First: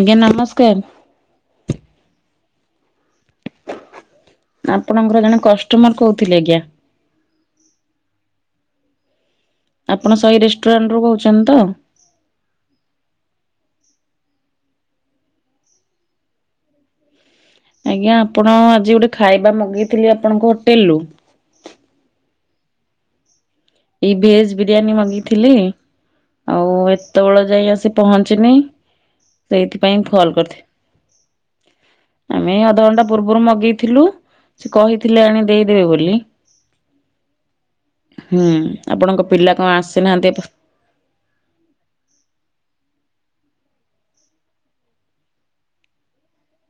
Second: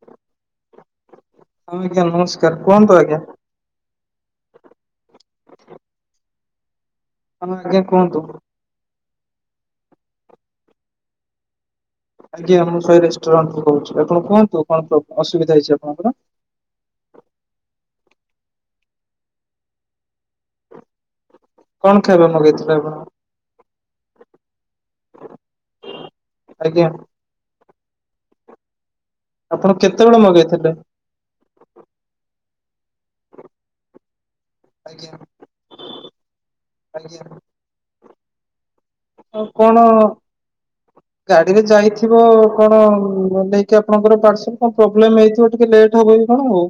ଆଜ୍ଞା ନମସ୍କାର। ହଁ ଆଜ୍ଞା ନମସ୍କାର କୁହନ୍ତୁ ଆଜ୍ଞା। ଆପଣଙ୍କର ଜଣେ କଷ୍ଟମର କହୁଥିଲେ ଆଜ୍ଞା। ହଁ ଆଜ୍ଞା କୁହନ୍ତୁ। ଆପଣ ସହି ରେଷ୍ଟୁରାଣ୍ଟରୁ କହୁଛନ୍ତି ତ? ଆଜ୍ଞା ମୁଁ ସହି ରେଷ୍ଟୁରାଣ୍ଟରୁ କହୁଛି ଆପଣ କୁହନ୍ତୁ କଣ ପ୍ରୋ ଅସୁବିଧା ହେଇଛି ଆପଣଙ୍କର? ଆଜ୍ଞା ଆପଣ ଆଜି ଗୋଟେ ଖାଇବା ମଗେଇଥିଲି ଆପଣଙ୍କ ହୋଟେଲରୁୁ। କଣ ଖାଇବା ମଗେଇଥିଲେ ଆପଣ? ଏଇ ଭେଜ ବିରିୟାନୀ ମଗେଇଥିଲି ଆଉ ଆଜ୍ଞା ଏତେବେଳ ଯାଏଁ ଆସି ପହଞ୍ଚିନି ଆପଣ ସେଇଥିପାଇଁ କେତେବେଳେ ଫଲ୍ ମଗେଇଥିଲେ? କରିଥିଲି ଆମେ ଏ ଅ ଧ ଘଣ୍ଟା ପୂର୍ବରୁ ମଗେଇଥିଲୁ। ସେ ଆଜ୍ଞା କହିଥିଲେ ଆଣି ଦେଇଦେବେ ବୋଲି। ଆଜ୍ଞା ହୁଁ। ଆପଣଙ୍କ ଆଉ ପିଲା କଣ ଆସିନାହାନ୍ତି? ଗାଡିରେ ଯାଇଥିବ କଣ। ହୁଁ ନ ନେଇକି ଆପଣଙ୍କର ପାର୍ସଲ କଣ ପ୍ରୋବ୍ଲେମ ହେଇଥିବ ଟିକେ ଲେଟ୍ ହବ କି କଣ ଆଉ।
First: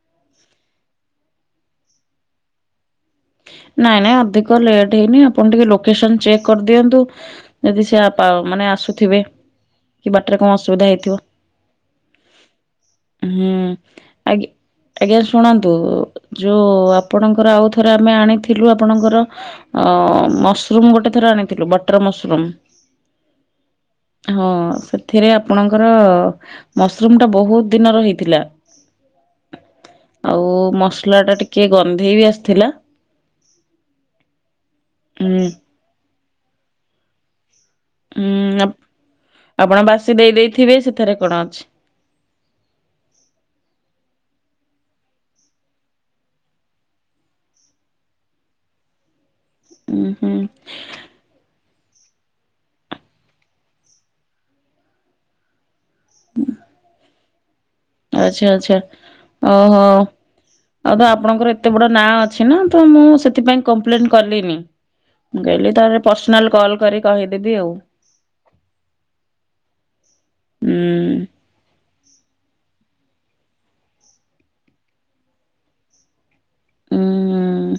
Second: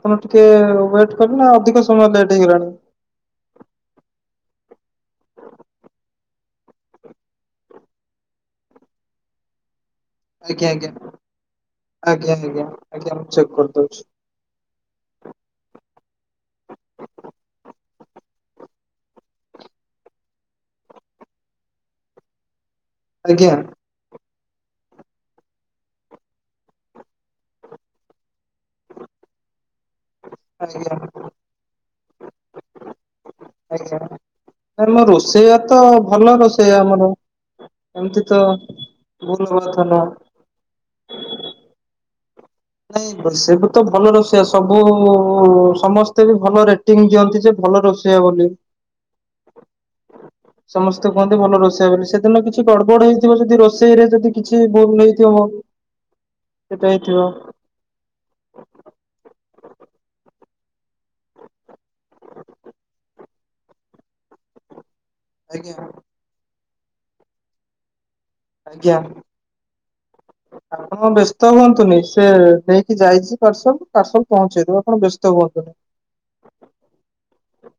ଆପଣ ଟିକେ ୱେଟ କଲେ ଅଧିକ ସମୟ ଲେଟ୍ ହେଇଗଲାଣି। ନାଇଁ ନାଇଁ ଅଧିକ ଲେଟ୍ ହେଇନି ଆପଣ ଟିକେ ଲୋକେସନ୍ ଚେକ୍ କରିଦିଅନ୍ତୁ ଯଦି ସେ ଆ ପାଓ ମାନେ ଆସୁଥିବେ କି ବାଟରେ କଣ ଅସୁବିଧା ହେଇଥିବ। ଜ୍ଞା ଆଜ୍ଞା ଆ ହୁଁ ଆଗି ଆଜ୍ଞା ଶୁଣନ୍ତୁ ଯୋଉ ଆପଣଙ୍କର ଆଉ ଥ ଆମେ ଆଣିଥିଲୁ ଆପଣଙ୍କର ମସରୁମ୍ ଗୋଟେ ଥର ଆଣିଥିଲୁ ବଟର ମସରୁମ୍। ଆଜ୍ଞା। ହଁ ସେଥିରେ ଆପଣଙ୍କର ମସରୁମ୍ ଟା ବୋହୁତ୍ ଦିନର ହେଇଥିଲା। ଆଉ ଆଜ୍ଞା ମସଲାଟା ଟିକେ ଗନ୍ଧେଇ ବି ଆସିଥିଲା। ଆଛା ଆମ ହୁଁ ରୋଷେଇଆ ତ ଭଲ ରୋଷେଇଆ ଆମର। ଏମିତି ହୁଁ ତ ଭୁଲ ଆପ୍ କଥା ଆପଣ ନୁହଁ। ବାସି ଦେଇ ଦେଇଥିବେ ସେଥିରେ କଣ ଅଛି। ନାଇଁ ସେବେ ତ ଭଲ ରଷେଇଆ ସବୁ ସମସ୍ତେ ବି ଭଲ ରେଟିଙ୍ଗ ଦିଅନ୍ତି ଯେ ଭଲ ରୋଷେଇଆ ବୋଲି। [inaudible] ଉୁଁ ହୁଁ ସମସ୍ତେ କୁହନ୍ତି ଭଲ ରୋ ସେଦିନ କିଛି ଗଡ ବଡ ହେଇଥିବ ଯଦି ରୋଷେଇରେ, ଯଦି କିଛି ଭୁଲ ହେଇଥିବ। ସେଟା ହେଇଥିବ। ଆଛା, ଆଛା, ଓହୋ ଆଉ ତ ଆପଣଙ୍କର ଏତେ ବଡ ନାଁ ଅଛି ନା ତ ମୁଁ ସେଥିପାଇଁ କମ୍ପ୍ଲେନ କଲିନି। ମୁଁ ଆଜ୍ଞା କହିଲି ତାପରେ ପର୍ସନାଲ କଲ୍ କରିକି କହିଦେବି ଆଉ ଆଜ୍ଞା, ଆପଣ ବ୍ୟସ୍ତ ହୁଅନ୍ତୁନି, ସେ ନେଇ ଯାଇଛି ପାର୍ସଲ ପାର୍ସଲ ପହଞ୍ଚେଇଦବ ଆପଣ ବ୍ୟସ୍ତ ହୁଅନ୍ତୁନି । ହୁଁ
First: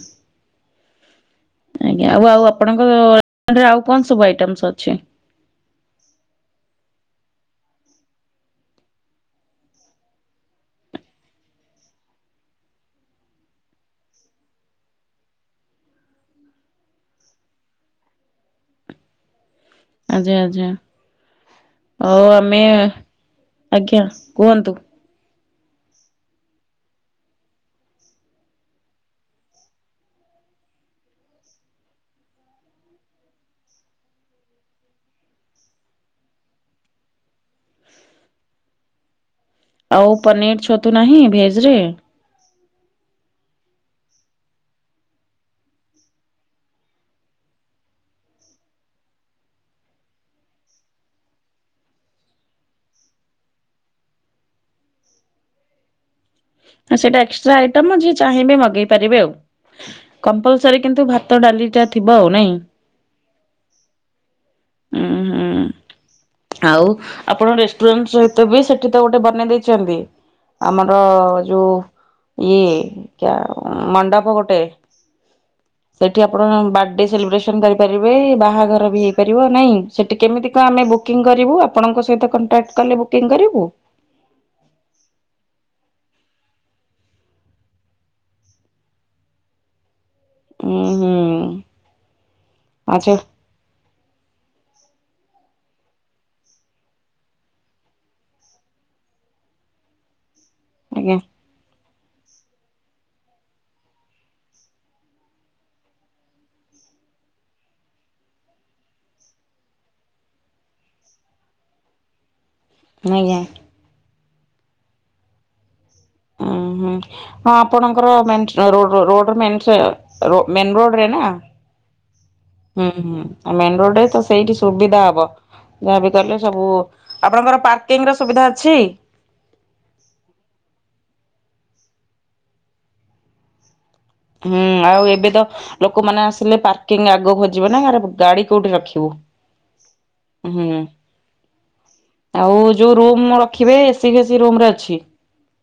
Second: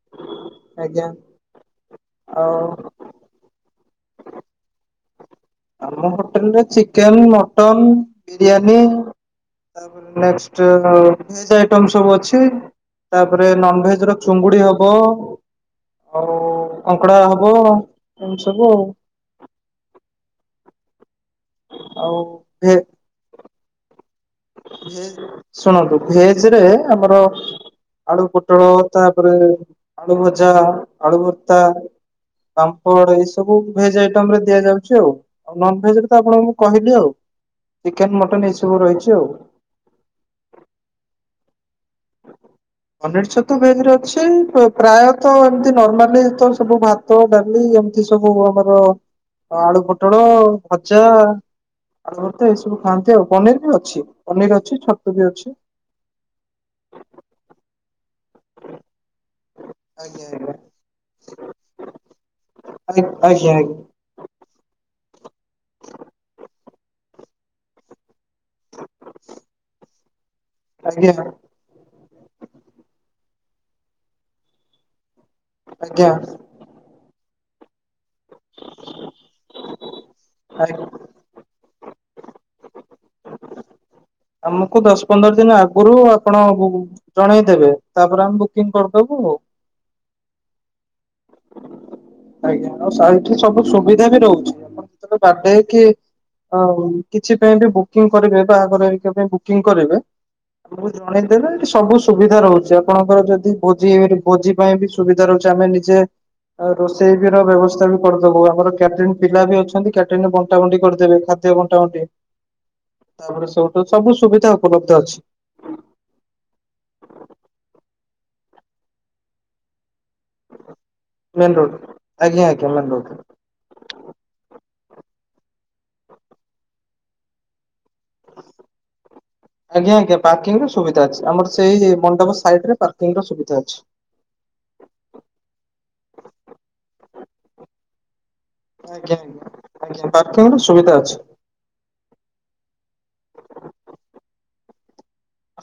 ଆଜ୍ଞା । ଆଜ୍ଞା, ଆଉ ଆଉ ଆପଣଙ୍କ ଆଉ କଣ ସବୁ ଆଇଟମସ୍ ଅଛି। ଆମ ହୋଟେଲରେ ଚିକେନ, ମଟନ, ବିରିୟାନୀ । ତାପରେ ନେକ୍ସଟ ଭେଜ ଆଇଟମ ସବୁ ଅଛି। ତାପରେ, ନନଭେଜ ର ଚୁଙ୍ଗୁଡି ହବ। ଆଉ କଙ୍କଡା ହବ ଏମିତି ସବୁ, ଆଉ ଆଜ୍ଞା, ଆଜ୍ଞା, ଆଉ ଆମେ ଆଜ୍ଞା କୁହନ୍ତୁ ଭେଜ ଶୁଣନ୍ତୁ ଭେଜ ରେ ଆମର ଆଳୁ ପୋଟଳ ତାପରେ ଆଳୁଭଜା, ଆଳୁଭର୍ତ୍ତ। ପାମ୍ପଡ, ଏଇ ସବୁ ଭେଜ ଆଇଟମ ରେ ଦିଆଯାଉଛି, ଆଉ ନନଭେଜରେ ତ ଆପଣଙ୍କୁ ମୁଁ କହିଲି ଆଉ ଚିକେନ, ମଟନ, ଏଇସବୁ ରହିଛି ଆଉ ଆଉ ପନିର ଛତୁ ନାହିଁ ଭେଜରେ ପନିର ଛତୁ ଭେଜରେ ଅଛି ପ୍ରାୟତ ଏମତି ନର୍ମାଲି ତ ସବୁ ଭାତ, ଡାଲି ଏମିତି ଏ ସବୁ ଆମର ଆଳୁ ପୋଟଳ ଭଜା ଆଉ ତ ଏସବୁ ଖାଆନ୍ତି ଆଉ ପନିର ବି ଅଛି ପନିର ଅଛି ଛତୁ ବି ଅଛି । ଆ ସେଟା ଏକ୍ସଟ୍ରା ଆଇଟମ ଚାହିଁବେ ମଗେଇ ପାରିବେ ଆଉ, ଆଜ୍ଞା କମ୍ପଲସରି କିନ୍ତୁ ଭାତ ଡାଲିଟା ଥିବ ଆଉ ନାଇଁ ଆଜ୍ଞା, ଆଜ୍ଞା । ଉଁ ହୁଁ । ଆଉ, ଆପଣ ରେଷ୍ଟୁରାଣ୍ଟ ତ ବି ସେଠି ତ ଗୋଟେ ବନେଇ ଦେଇଛନ୍ତି ଆମର ଆଜ୍ଞା ଯୋଉ ଇଏ ମଣ୍ଡପ ଗୋଟେ ଆଜ୍ଞା ସେଠି ଆପଣ ବାର୍ଥଡେ ସେଲିବ୍ରେସନ କରିପାରିବେ । ବାହାଘର ବି ହେଇପାରିବ ନାଇଁ ସେଠି କେମତି କଣ ଆଜ୍ଞା ଆମେ ବୁକିଙ୍ଗ କରିବୁ, ଆପଣଙ୍କ ସ କଣ୍ଟାକ୍ଟ କଲେ ବୁକିଂ କରିବୁ । ଆମକୁ ଦଶ ପନ୍ଦର ଦିନ ଆଗରୁ ଆପଣ ଜଣେଇଦେବେ, ତାପରେ ଆମେ ବୁକିଂ କରିଦବୁ ଆଉ । ଉଁ ହୁଁ । ଆଜ୍ଞା, ଆଉ ଏଠି ସବୁ ସୁବିଧା ବି ରହୁଛି, ଆପଣ ଯେତେବେଳେ ବଡେ କି ଆଉ କିଛି ପାଇଁ ବି ବୁକିଂ କରିବେ ବା ବାହାଘର ହେ ପାଇଁ ବୁକିଂ କରିବେ ଆମକୁ ଆଜ୍ଞା ଜଣେଇଦେବେ ସବୁ ସୁବିଧା ରହୁଛି, ଆପଣଙ୍କର ଯଦି ଭୋଜି-ଭୋଜି ପାଇଁ ବି ସୁବିଧା ରହୁଛି ଆମେ ନିଜେ ରୋଷେଇ ବି ର ବ୍ୟବସ୍ଥା ବି କରିଦବୁ, ଆମର କ୍ୟାଣ୍ଟିଙ୍ଗ ପିଲା ବି ଅଛନ୍ତି କ୍ୟାଣ୍ଟିନ ବଣ୍ଟା ବଣ୍ଟି କରିଦେବେ ଖାଦ୍ୟ ବଣ୍ଟା ଆଜ୍ଞା ତାପରେ ସବୁଠି ସବୁ ସୁବିଧା ଉପଲବ୍ଧ ଅଛି । ଉଁ ହୁଁ। ହଁ ଆପଣଙ୍କର main - road- road main road ରେ ନା ମେନ ରୋଡ ଆଜ୍ଞା ଆଜ୍ଞା ମେନ ହୁଁ, ରୋଡ ହୁଁ, ମେନ ରୋଡ଼ ରେ ତ ସେଇଠି ସୁବିଧା ହବ । ଯାହାବି କଲେ ସବୁ, ଆପଣଙ୍କର ର ସୁବିଧା ଅଛି? ଆଜ୍ଞା, ଆଜ୍ଞା ପାର୍କିଙ୍ଗ ର ସୁବିଧା ଅଛି ଆମର ସେଇ ମଣ୍ଡପ ସାଇଡ ରେ ପାର୍କିଙ୍ଗ ର ସୁବିଧା ଅଛି । ହୁଁ ଆଉ ଏବେ ତ ଲୋକମାନେ ଗାଡ଼ି କୋଉଠି ରଖିବୁ, ଆଜ୍ଞା ଆଜ୍ଞା ଆଜ୍ଞା ପାର୍କିଂ ର ହୁଁ ସୁବିଧା ଅଛି ଆଉ ଯୋଉ ରୁମ ରଖିବେ ଏସି ଫେସି ରୁମ ରେ ଅଛି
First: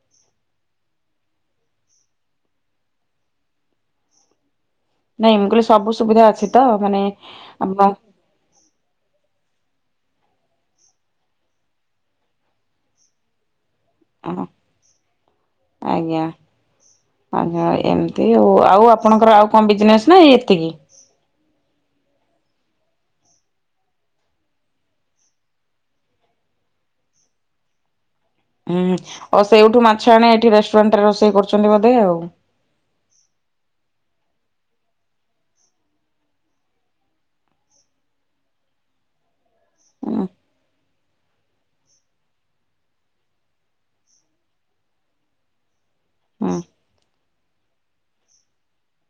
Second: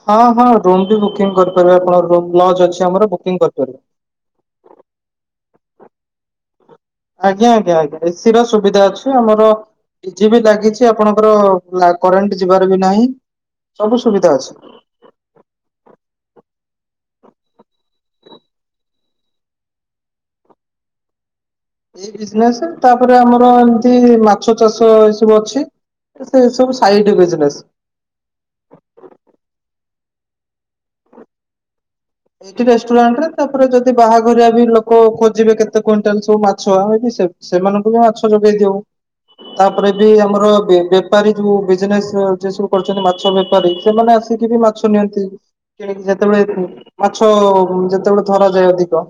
ହଁ ହଁ ରୁମ ବି ବୁକିଂ କରିପାରିବେ ଆପଣ ଲଜ ଅଛି ଆମର ବୁକିଂ କରିପାରିବ । ନାଇଁ ମୁଁ କହିଲେ ସବୁ ସୁବିଧା ଅଛି ତ ମାନେ ଆଜ୍ଞା, ଆଜ୍ଞା, ଆପଣ ଆଜ୍ଞା ଏସି ର ସୁବିଧା ଅଛି ଆମର ଟିଜି ବି ଲାଗିଛି ଆପଣଙ୍କର କରେଣ୍ଟ ଯିବାର ବି ନାହିଁ । ସବୁ ସୁବିଧା ହଁ ଅଛି । ଆଜ୍ଞା। ଆଜ୍ଞା ଏମିତି ଆଉ ଆଉ ଆପଣଙ୍କର ଆଉ କଣ ବିଜନେସ ନାଁ ଏତିକି? ଏ ବିଜନେସ ତାପରେ ଆମର ଏମତି ମାଛ ଚାଷ ଏ ସବୁ ଅଛି । ସେ ସବୁ ସାଇଡ ବିଜନେସ୍ । ହୁଁ ଆ ସେଇଠୁ ମାଛ ଆଣେ ଏଠି ରେଷ୍ଟୁରାଣ୍ଟ ରେ ରୋଷେଇ କରୁଛନ୍ତି ବୋଧେ ଆଉ। ଏଇଠି ରେଷ୍ଟୁରାଣ୍ଟ ରେ ତାପରେ ଯଦି ବାହାଘର ଲୋକ ଖୋଜିବେ କେତେ କୁଇଣ୍ଟାଲ ସବୁ ମାଛ ସେମାନଙ୍କୁ ବି ମାଛ ଯୋଗେଇ ଦଉ । ତାପରେ ବି ହୁଁ ଆମର ବାହାରେ ଯୋଉ ବିଜନେସ ସବୁ କରଛନ୍ତି ମାଛ ବେପାରୀ ସେମାନେ ଆସିକି ବି ମାଛ ନିଅନ୍ତି । କିଣିକି ହୁଁ ଯେତେବେଳେ ମାଛ ଯେତେବେଳେ ଧରା ଯାଏ ଅଧିକ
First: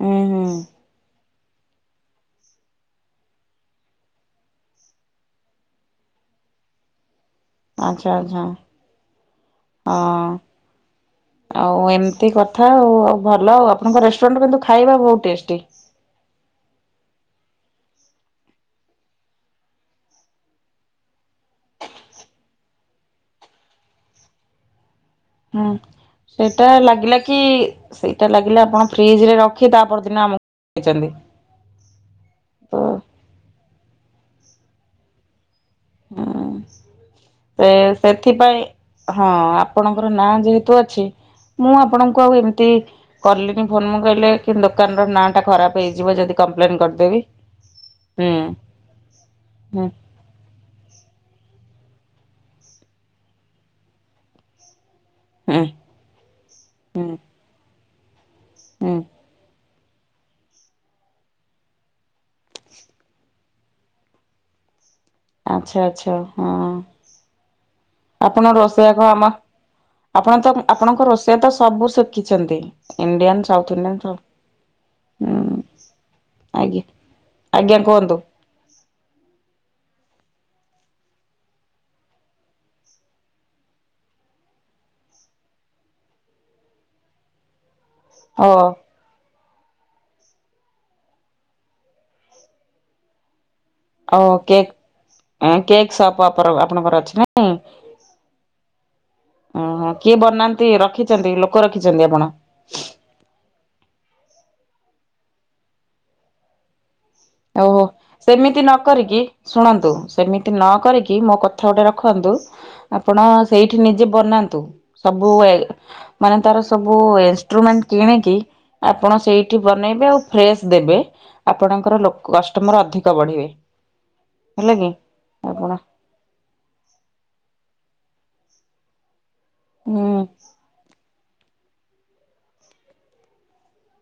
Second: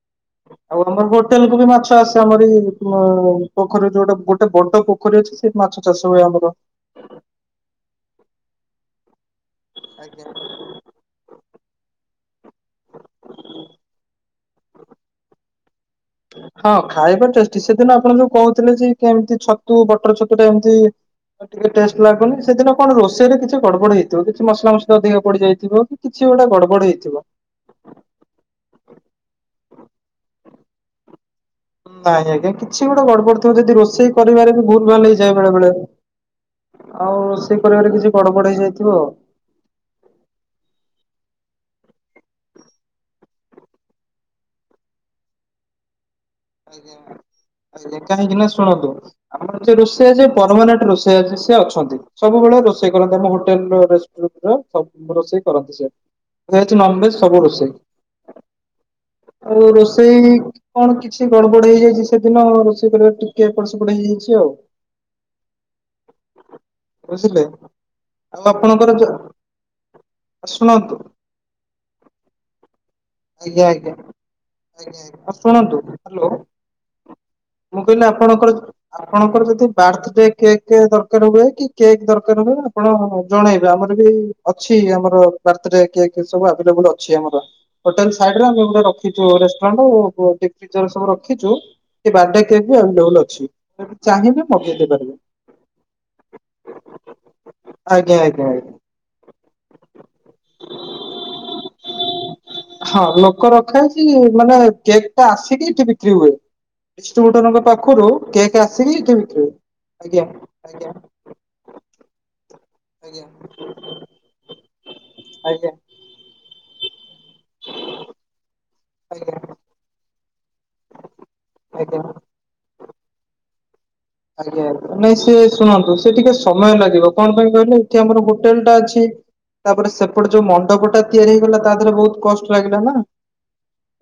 ହୁଁ, ହୁଁ । ଆଉ ଆମର ହୋଟେଲ କୁ ବି ମାଛ ଆସେ ଆମାରି ପୋଖରୀ ଯୋଉଟା ଗୋଟେ ବଡ଼ ପୋଖରୀ ଅଛି ସେଇି ମାଛ ଚାଷ ହୁଏ ଆମ ମୋର [unintelligible] ଆଚ୍ଛା ଆଚ୍ଛା ହଁ। ଆଜ୍ଞା । ଆଉ ଏମିତି କଥା ଆଉ ଭଲ ଆଉ ଆପଣଙ୍କ ରେଷ୍ଟୁରାଣ୍ଟ କିନ୍ତୁ ଖାଇବା ବହୁତ ଟେଷ୍ଟି । ହଁ ଖାଇବା ଟେଷ୍ଟି ସେଦିନ ଆପଣ ଯୋଉ କହୁଥିଲେ ଯେ କେମିତି ଛତୁ ବଟର ଛତୁ ଟା ଏମିତି ଆଉ ଟିକେ ଟେଷ୍ଟ ଲାଗୁନି ସେଦିନ କଣ ରୋଷେଇରେ କିଛି ଗଡ ବଡ଼ ହେଇଥିବ କିଛି ମସଲା ମୁସୁଲି ପଡ଼ି ହୁଁ ଯାଇଥିବ କି ସେଇଟା ଲାଗିଲା ହେଇଥିବ। କି, ସେଇଟା ଲାଗିଲା ଆପଣ ଫ୍ରିଜ ରେ ରଖି ତାପରଦିନ ଆମକୁ ଦେଛନ୍ତି। ନାଇଁ ଆଜ୍ଞା, କିଛି ଗୋଟେ ଗଡବଡ ଥିବ। ଯଦି ରୋଷେଇ କରିବାରେ ବି ଭୁଲ ଭାଲ ହେଇଯାଏ ବେଳେ ବେଳେ। ହଁ। ଆଉ ରୋଷେଇ ତ, କରିବାରେ କିଛି ଗଡବଡ ସେଥିପାଇଁ ହେଇଯାଇଥିବ ଆଉ। ହଁ, ଆପଣଙ୍କର ନାଁ ଯେହେତୁ ଅଛି। ମୁଁ ଆପଣଙ୍କୁ ଆଉ ଏମିତି କଲିନି ଫୋନ। ମୁଁ କହିଲେ କିନ୍ତୁ ଦୋକାନର ନାଁଟା ଖରାପ ହେଇଯିବ ଯଦି କମ୍ପ୍ଲେନ ଆଜ୍ଞା, କରିଦେବି। ଆଜ୍ଞା, ହୁଁ କାହିଁକି ନା ଶୁଣନ୍ତୁ, ଆମର ହୁଁ ରୋଷେଇଆ ଯେ ପରମାନେଣ୍ଟ ରୋଷେଇ ସେ-ସେ ଅଛନ୍ତି। ସବୁବେଳେ ରୋଷେଇ କରନ୍ତି ଆମ ହୋଟେଲ ର ରେଷ୍ଟୁରାଣ୍ଟରେ। ରୋଷେଇ ହୁଁ କରନ୍ତି ସେ। ହୁଁ ନନଭେଜ ସବୁ ରୋଷେଇ। ହୁଁ ଆଉ ରୋଷେଇ କଣ କି? କି ଗଡ଼ବଡ଼ ହେଇଯାଇଛି। ସେଦିନ ରୋଷେଇ କରିବା ଟିକେ ଏପଟ ସେପଟ ହେଇଯାଇଛି ଆଉ। ଆଚ୍ଛା, ଆଚ୍ଛା, ବୁଝିଲେ ହଁ ଆଉ ଆପଣ ଆପଣଙ୍କର ରୋଷେୟା କୁ ଯୋ ଆମ ଆପଣ ତ, ଶୁଣନ୍ତୁ ଆପଣଙ୍କ ରୋଷେୟା ତ ସବୁ ଶିଖିଛନ୍ତି। ଇଡିୟାନ, ଆଜ୍ଞା ସାଉଥ ଆଜ୍ଞା ଇଡିୟାନ [unintelligible] ଶୁଣନ୍ତୁ, ହାଲୋ। ଆଜ୍ଞା ଆଜ୍ଞା ମୁଁ କହିଲି, କୁହନ୍ତୁ। ଆପଣଙ୍କର, ଆପଣଙ୍କର ଯଦି ବାର୍ଥ ଡେ କେକ୍ ଦରକାର ହୁଏ କି? କେକ୍ ଦରକାର ହୁଏ ଆପଣ ଜଣେଇବେ, ଆମର ବି ଅଛି ଆମର ବାର୍ଥଡେ କେକ୍‌ ସବୁ ଆଭେଲେବଲ ଅଛି ଆମର। ହୋଟେଲ ସାଇଡରେ ଓ ଆମେ ଗୋଟେ ରଖିଛୁ ସବୁ ଡିପ୍ ଫ୍ରିଜର ସବୁ ରଖିଛୁ। ବାର୍ଥଡେ କେକ୍‌ ବି ଆଭେଲେବଲ୍‌ ଅଛି। ଯଦି ଓ, ଚାହିଁବେ କେକ୍ ମଗେଇ ଦେଇପାରିବେ -କେକ୍ ସପ ଆପଣଙ୍କର ଅଛି ନାଇଁ। ଆଜ୍ଞା ଆଜ୍ଞା ଆଜ୍ଞା। ଓହୋ, କିଏ ବନାନ୍ତି? ରଖିଛନ୍ତି, ଲୋକ ରଖିଛନ୍ତି ଆପଣ? ହଁ, ଲୋକ ରଖା ହେଇଛି ମାନେ, କେକ୍ ଟା ଆସିକି ଏଠି ବିକ୍ରି ହୁଏ। ଡିଷ୍ଟ୍ରିବ୍ୟୁଟରଙ୍କ ଓହୋ, ପାଖରୁ କେକ୍ ସେମିତି ନ ଆସିକି ଏଠି କରିକି। ବିକ୍ରି ହୁଏ। ଶୁଣନ୍ତୁ, ଆଜ୍ଞା ସେମିତି ନ ଆଜ୍ଞା କରିକି ମୋ କଥା ଗୋଟେ ରଖ। ରଖନ୍ତୁ। ଆଜ୍ଞା ଆପଣ ସେଇଠି ନିଜେ ବନାନ୍ତୁ, ସବୁ ଆଜ୍ଞା ମାନେ ତାର ସବୁ ଇନ୍‌ଷ୍ଟ୍ରୁମେଣ୍ଟ କିଣିକି ଆପଣ ଆଜ୍ଞା ସେଇଠି ବନେଇବେ ଓ ଫ୍ରେଶ୍ ଦେବେ। ଆପଣଙ୍କର ଆଜ୍ଞା। ଆଜ୍ଞା ତମର ଅଧିକ ବଢିବେ। ଆଜ୍ଞା ହେଲା କି ଆ- ନାଇଁ, ସିଏ ଆପଣ ଶୁଣନ୍ତୁ, ସେ ଟିକେ ସମୟ ଲାଗିବ। କଣ ପାଇଁ କହିଲେ? ଏଠି ଆମର ହୋଟେଲ ଟା ଅଛି। ତାପରେ, ହୁଁ ସେପଟେ ଯୋଉ ମଣ୍ଡପଟା ତିଆରି ହେଇଗଲା। ତା ଦେହରେ ବହୁତ କଷ୍ଟ ଲାଗିଲା ନା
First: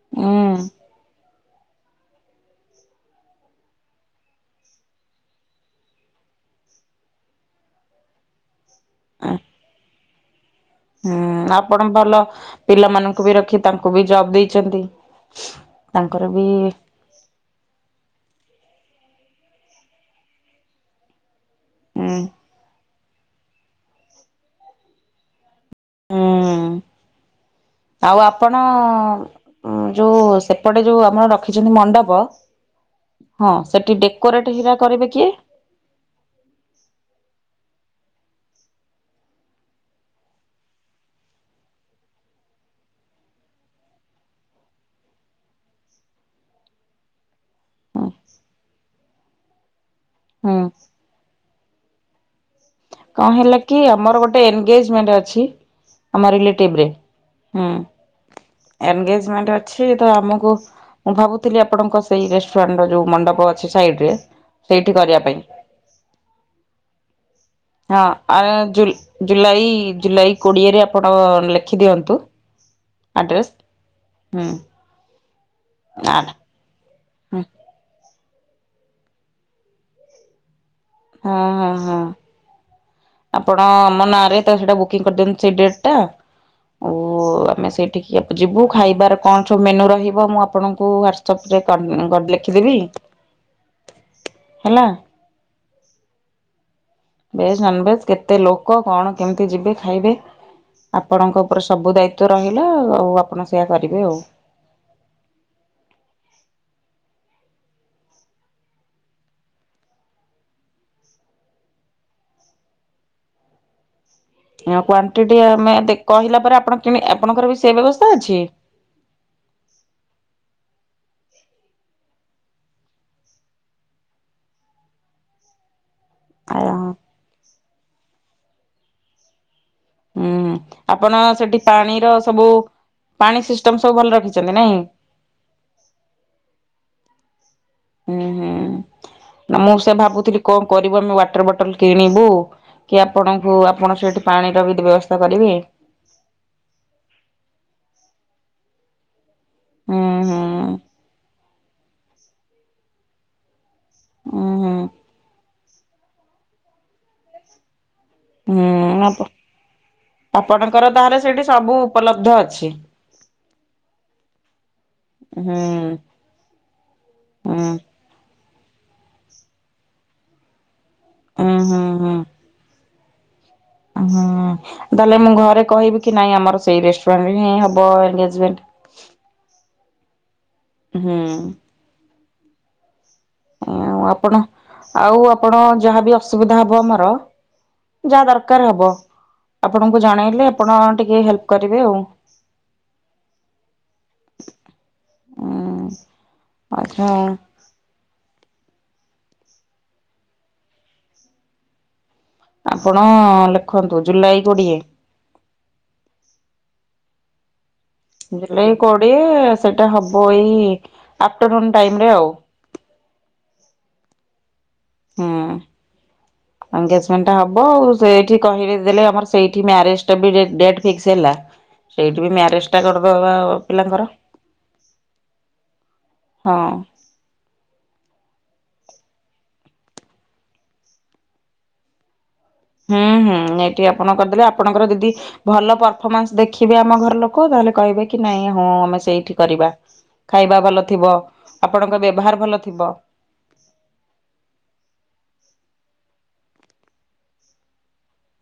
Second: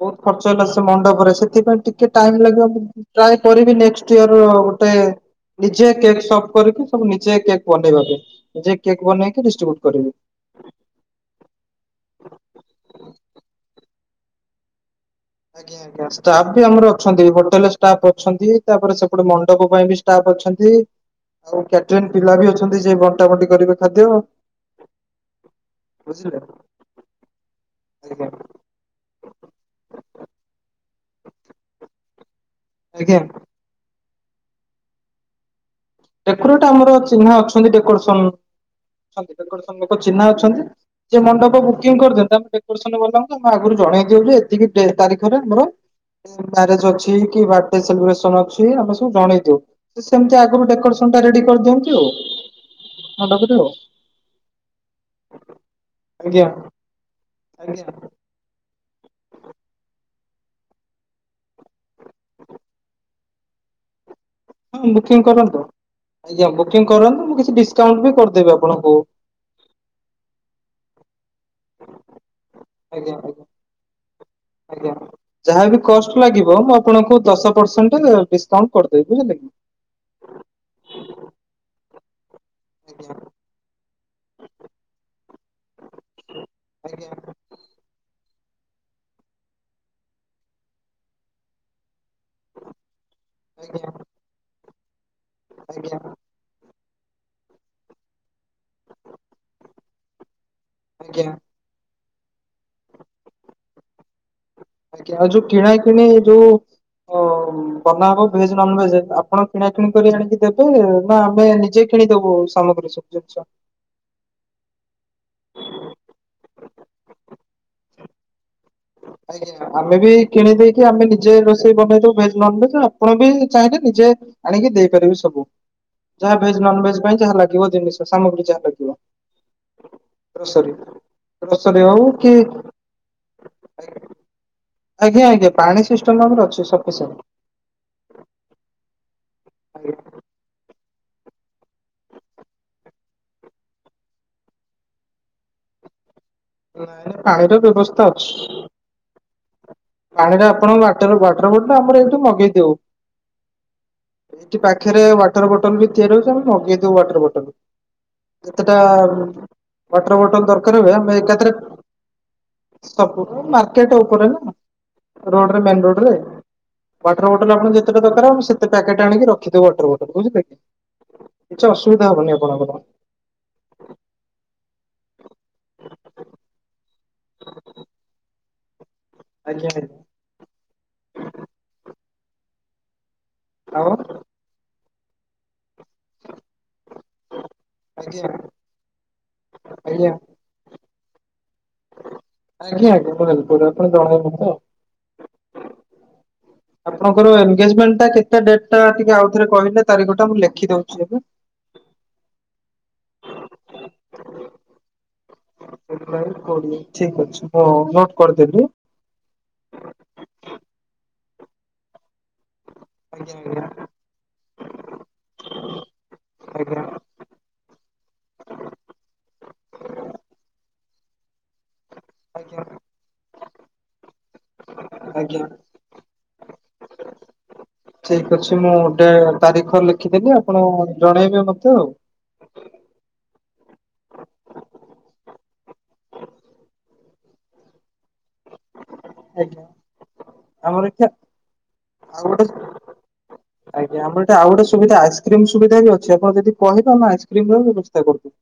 ବହୁତ ହୁଁ ଖର୍ଚ୍ଚ ହେଲା ସେ ମଣ୍ଡପରେ। ସେଥିପାଇଁ ଟିକେ ଟାଇମ୍ ଲାଗିବ। ମୁଁ ଟ୍ରାଏ କରିବି ନେକ୍ସଟ ଇୟର ମୋତେ ନିଜେ କେକ୍ ଶପ୍ କରିକି, ସବୁ ନିଜେ କେକ୍ ବନେଇବା ପାଇଁ। ନିଜେ କେକ୍ ବନେଇକି ଡିଷ୍ଟ୍ରିବ୍ୟୁଟ୍ କରିବି। ହୁଁ, ଆପଣ ଭଲ ପିଲାମାନଙ୍କୁ ବି ରଖି, ତାଙ୍କୁ ବି ଜବ ଦେଇଛନ୍ତି। ଆଜ୍ଞା, ଆଜ୍ଞା ଷ୍ଟାଫ୍‌ ବି ଆମର ଅଛନ୍ତି। ହୋଟେଲରେ ଷ୍ଟାଫ୍‌ ଅଛନ୍ତି। ତାପରେ, ସେପଟେ ମଣ୍ଡପ ପାଇଁ ବି ଷ୍ଟାଫ ଅଛନ୍ତି। ଆଉ, କ୍ୟାଟରିଂ ହୁଁ ପିଲା ବି ଅଛନ୍ତି ଯିଏ ବଣ୍ଟା ବଣ୍ଟି କରିବେ ଖାଦ୍ୟ। ବୁଝିଲେ ହୁଁ ଆଉ ଆଜ୍ଞା। ଆପଣ ଯୋଉ ସେପଟେ, ଯୋଉ ଆମର ରଖିଛନ୍ତି ମଣ୍ଡପ, ଆଜ୍ଞା ହଁ ସେଠି ଡେକୋରେଟ ହେରା କରିବେ କିଏ? ଡେକୋରେଟ ଆମର ଚିହ୍ନା ଅଛନ୍ତି। ଡେକୋରେସନ। ଡେକୋରେସନ ଲୋକ ଚିହ୍ନା ଅଛନ୍ତି, ଯେ ମଣ୍ଡପ ବୁକିଂ କରିଛନ୍ତି। ଡେକୋରେସନବାଲାଙ୍କୁ ଆଗରୁ ଜଣେଇ ଦଉ ଯେ, ଏତିକି ତାରିଖରେ ଆମର ମ୍ୟାରେଜ ଅଛି କି ବା ହୁଁ ସେଲିବ୍ରେସନ ଅଛି। ଆମେ ସବୁ ଜଣେଇ ଦଉ। ସେମିତି ଆଗରୁ ହୁଁ ଡେକୋରେସନ କରିଦଉଚି ଆଉ। କଣ ମଣ୍ଡପରେ ହେଲା ଆଉ କି, ଆମର ଗୋଟେ ଏନଗେଜମେଣ୍ଟ ଅଛି। ଆମର ଆଜ୍ଞା। ରିଲେଟିଭରେ, ହୁଁ, ଆଜ୍ଞା ଏନଗେଜ୍‌ମେଣ୍ଟ ଅଛି। ତ, ଆମକୁ ମୁଁ ଭାବୁଥିଲି, ଆପଣଙ୍କ ସେଇ ରେଷ୍ଟୁରାଣ୍ଟ ର ଯୋଉ ମଣ୍ଡପ ଅଛି ସାଇଡରେ। ହଁ ସେଇଠି କରିବା ବୁକିଂ ପାଇଁ କରନ୍ତୁ। ଆଜ୍ଞା ବୁକିଂ କରନ୍ତୁ। ମୁଁ କିଛି ଡି ହଁ ଆ- ଜୁଲ ଜୁଲାଇ ଜୁଲାଇ କୋଡିଏରେ ଆପଣ ଲେଖି ଦିଅନ୍ତୁ। ଆଜ୍ଞା ଆଜ୍ଞା ଆଡ୍ରେସ ହୁଁ। ଆଜ୍ଞା। ଯାହାବି କଷ୍ଟ ଆଡ୍ ଲାଗିବ। ମୁଁ ଆପଣଙ୍କୁ ହଁ ଦଶ ପରସେଣ୍ଟ ଡିସକାଉଣ୍ଟ କରିଦେବି ବୁଝିଲେ କି? ହଁ ହଁ ହଁ। ଆଜ୍ଞା ଆପଣ ଆମ ନାଁରେ ତ ସେଇଟା ବୁକିଂ କରିଦିଅନ୍ତୁ ସେଇ ଡେଟ ଟା। ଓ ଆଜ୍ଞା ଆମେ ସେଇଠିକି ଯିବୁ ଖାଇବାର କଣ ସବୁ ମେନୁ ରହିବ। ମୁଁ ଆପଣଙ୍କୁ ହ୍ୱାଟ୍ସଅପ ରେ କରି ଲେଖିଦେବି। ଆଜ୍ଞା। ହେଲା। ଆଜ୍ଞା। ଭେଜ ନନ ଭେଜ କେତେ ଲୋକ କଣ କେମିତି ଯିବେ ଖାଇବେ? ଆଜ୍ଞା ଆଜ୍ଞା ଆପଣଙ୍କ ଉପରେ ସବୁ ଦାୟିତ୍ୱ ରହିଲା। ଆଉ ଆପଣ ସେୟା କରିବେ ଆଉ। ଆଜ୍ଞା ଆଉ ଯୋଉ କିଣା କିିଣି ଯୋଉ ଓ ବନା ହବ ଭେଜ ନନ ଭେଜ ଆପଣ କିଣା କିିଣି କରି ଆଣିକି ଦେବେ। ନା ଆମେ ନିଜେ କିଣିଦବୁ ସାମଗ୍ରୀ ସବୁ ଜିନିଷ। କ୍ଵାଣ୍ଟିଟି ଆମେ କ ଅଛି। ଆଜ୍ଞା ଆମେ ବି କିଣି ଦେଇକି ଆମେ ନିଜେ ରୋଷେଇ ବନେଇଦବୁ। ଭେଜ ନନ ଭେଜ ଆପଣ ବି ଚାହିଁଲେ ନିଜେ ଆଣିକି ଦେଇପାରିବେ ସବୁ। ଯାହା ଭେଜ ନନ ଭେଜ ପାଇଁ ଯାହା ଲାଗିବ ଜିନିଷ ସାମଗ୍ରୀ ଯାହା ଲାଗିବ। ହୁଁ ଗ୍ରୋସରୀ ଆପଣ ସେଠି ଗ୍ରୋସରୀ ହଉ ପାଣିର କି ସବୁ ପାଣି ସିଷ୍ଟମ ସବୁ ଭଲ ରଖିଛନ୍ତି ନାଇଁ। ଆଜ୍ଞା ଆଜ୍ଞା ପାଣି ସିଷ୍ଟମ ଆମର ଅଛି ସପିସେଣ୍ଟ। ହୁଁ ହୁଁ ନା ମୁଁ ସେ ଆଜ୍ଞା ଭାବୁଥିଲି କଣ କରିବୁ ଆମେ ୱାଟର ବଟଲ କିଣିବୁ? କି ଆପଣଙ୍କୁ ଆପଣ ସେଠି ପାଣିର ବି ବ୍ୟବସ୍ଥା କରିବେ? ନାଇଁ ପାଣିର ବ୍ୟବସ୍ଥା ଅଛି। ହୁଁ ହୁଁ ପାଣିରେ ଆପଣ ୱାଟର ବ ବଟଲ ଆମର ଏଇଠୁ ମଗେଇଦଉ। ଉଁ ଏଠି ହୁଁ ପାଖେରେ ୱାଟର ବଟ ବଟଲ ତିଆରି ହେଉଛି ମଗେଇଦଉ ୱାଟର ବଟଲ। କେତେଟା ହୁଁ ଆପ ୱାଟର ବଟଲ ଦରକାର ଆପଣଙ୍କର ହୁଏ। ଆମେ ତାହେଲେ ସେଇଠି ଏକାଥରେ ସବୁ ଉପଲବ୍ଧ ଅଛି। ମାର୍କେଟ ଉପରେ ନା? ହୁଁ ରୋଡରେ ମେନ ରୋଡରେ ୱାଟର ବଟଲ ହୁଁ ଆପଣ ଯେତେଟା ଦରକାର ସେତେ ପ୍ୟାକେଟ ଆଣିକି ରଖିଦଉ ୱାଟର ବଟଲ ବୁଝିଲେ? ହୁଁ କିଛି ହୁଁ ଅସୁବିଧା ହୁଁ। ହବନି ଆପଣଙ୍କର। ହୁଁ ତାହେଲେ ମୁଁ ଘରେ କହିବି କି ନାଇଁ ଆମର ସେଇ ରେଷ୍ଟ କାହିଁ ହେବ ଏଙ୍ଗେଜମେଣ୍ଟ। ଆଜ୍ଞା ଆଜ୍ଞା। ହୁଁ। ଉଁ ଆଉ ଆପଣ ଆଉ ଆପଣ ଯାହାବି ଅସୁବିଧା ହବ ଆମର। ଯାହା ଆଜ୍ଞା ଦରକାର ହବ ଆପଣଙ୍କୁ ଆଜ୍ଞା ଜଣେଇଲେ ଆପଣ ଟିକେ ହେଲ୍ପ କରିବେ ଆଉ। ଆଜ୍ଞା ଆଜ୍ଞା ଆପଣ [unintelligible] ଜଣାଇବେ ତ। ହୁଁ ଆଚ୍ଛା ଆପଣଙ୍କର ଏନଗେଜମେଣ୍ଟ ଟା କେତେ ଡେଟ୍ ଟା ଟିକେ ଆଉଥରେ କହିଲେ ତାରିଖ ଟା ମୁଁ ଲେଖି ଦଉଛି ଏବେ? ଆପଣ ଲେଖନ୍ତୁ ଜୁଲାଇ କୋଡିଏ। ଜୁଲାଇ କୋଡିଏ ଠିକ୍ ଅଛି ମୁଁ ନୋଟ୍ କରିଦେଲି ଜୁଲାଇ କୋଡିଏ ସେଇଟା ହବ ଏଇ ଆପଟରନୁନ୍ ଟାଇମରେ ଆଉ। ଆଜ୍ଞା ଆଜ୍ଞା। ହୁଁ। ଆଜ୍ଞା ଆଜ୍ଞା। ଏନଗେଜମେଣ୍ଟ ଟା ହବ ଆଉ। ସେଇଠି କହି ଦେଲେ ଆମର ସେଇଠି ମ୍ୟାରେଜ ଟା ବି ଡେଟ ଫିକ୍ସ ହେଲା ସେଇଠି ବି ଆଜ୍ଞା ମ୍ୟାରେଜ ଟା କରିଦବା ପିଲାଙ୍କର। ଆଜ୍ଞା। ହଁ। ଠିକ ଅଛି ମୁଁ ଗୋଟେ ତାରିଖ ଲେଖିଦେଲିି ଆପଣ ଜଣେଇବେ ମତେ ଆଉ। ହୁଁ ହୁଁ ଏଇଠି ଆପଣ କରିଦେଲେ। ଆପଣଙ୍କର ଯଦି ଭଲ ପରଫମାନ୍ସ ଦେଖିବେ। ଆମ ଘର ଲୋକ ତାହେଲେ କହିବେ କି ନାଇଁ ହଁ ଆମେ ସେଇଠି ଆଜ୍ଞା। କରିବା। ଖାଇବା ଆମର ଭଲ ଏଠି ଥିବ ଆପଣଙ୍କ ଆଉ ବ୍ୟବହାର ଗୋଟେ ଭଲ ଥିବ। ଆଜ୍ଞା ଆମ ଏଇଟ ଆଉ ଗୋଟେ ସୁବଧା ଆଇସ୍କ୍ରି ସୁବଧ ବି ଅଛି ଆପଣ ଯଦି କହିବେ ଆମେ ଆଇସ୍କ୍ରିମ ର ବ୍ୟବସ୍ଥା କରିଦବୁ।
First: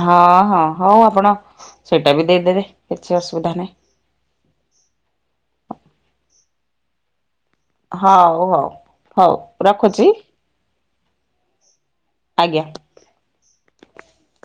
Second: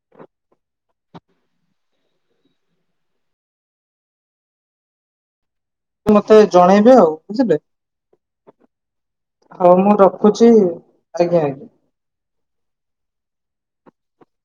ହଁ- ହଁ- ହୋଉ ଆପଣ ସେଇଟା ବି ଦେଇଦେବେ କିଛି ଅସୁବିଧା ନାହିଁ । ମତେ ଜଣେଇବେ ଆଉ । ହଉ ହଉ [unintelligible] ହଉ ମୁଁ ରଖୁଛି ଆଜ୍ଞା ଆଜ୍ଞା । ଆଜ୍ଞା ।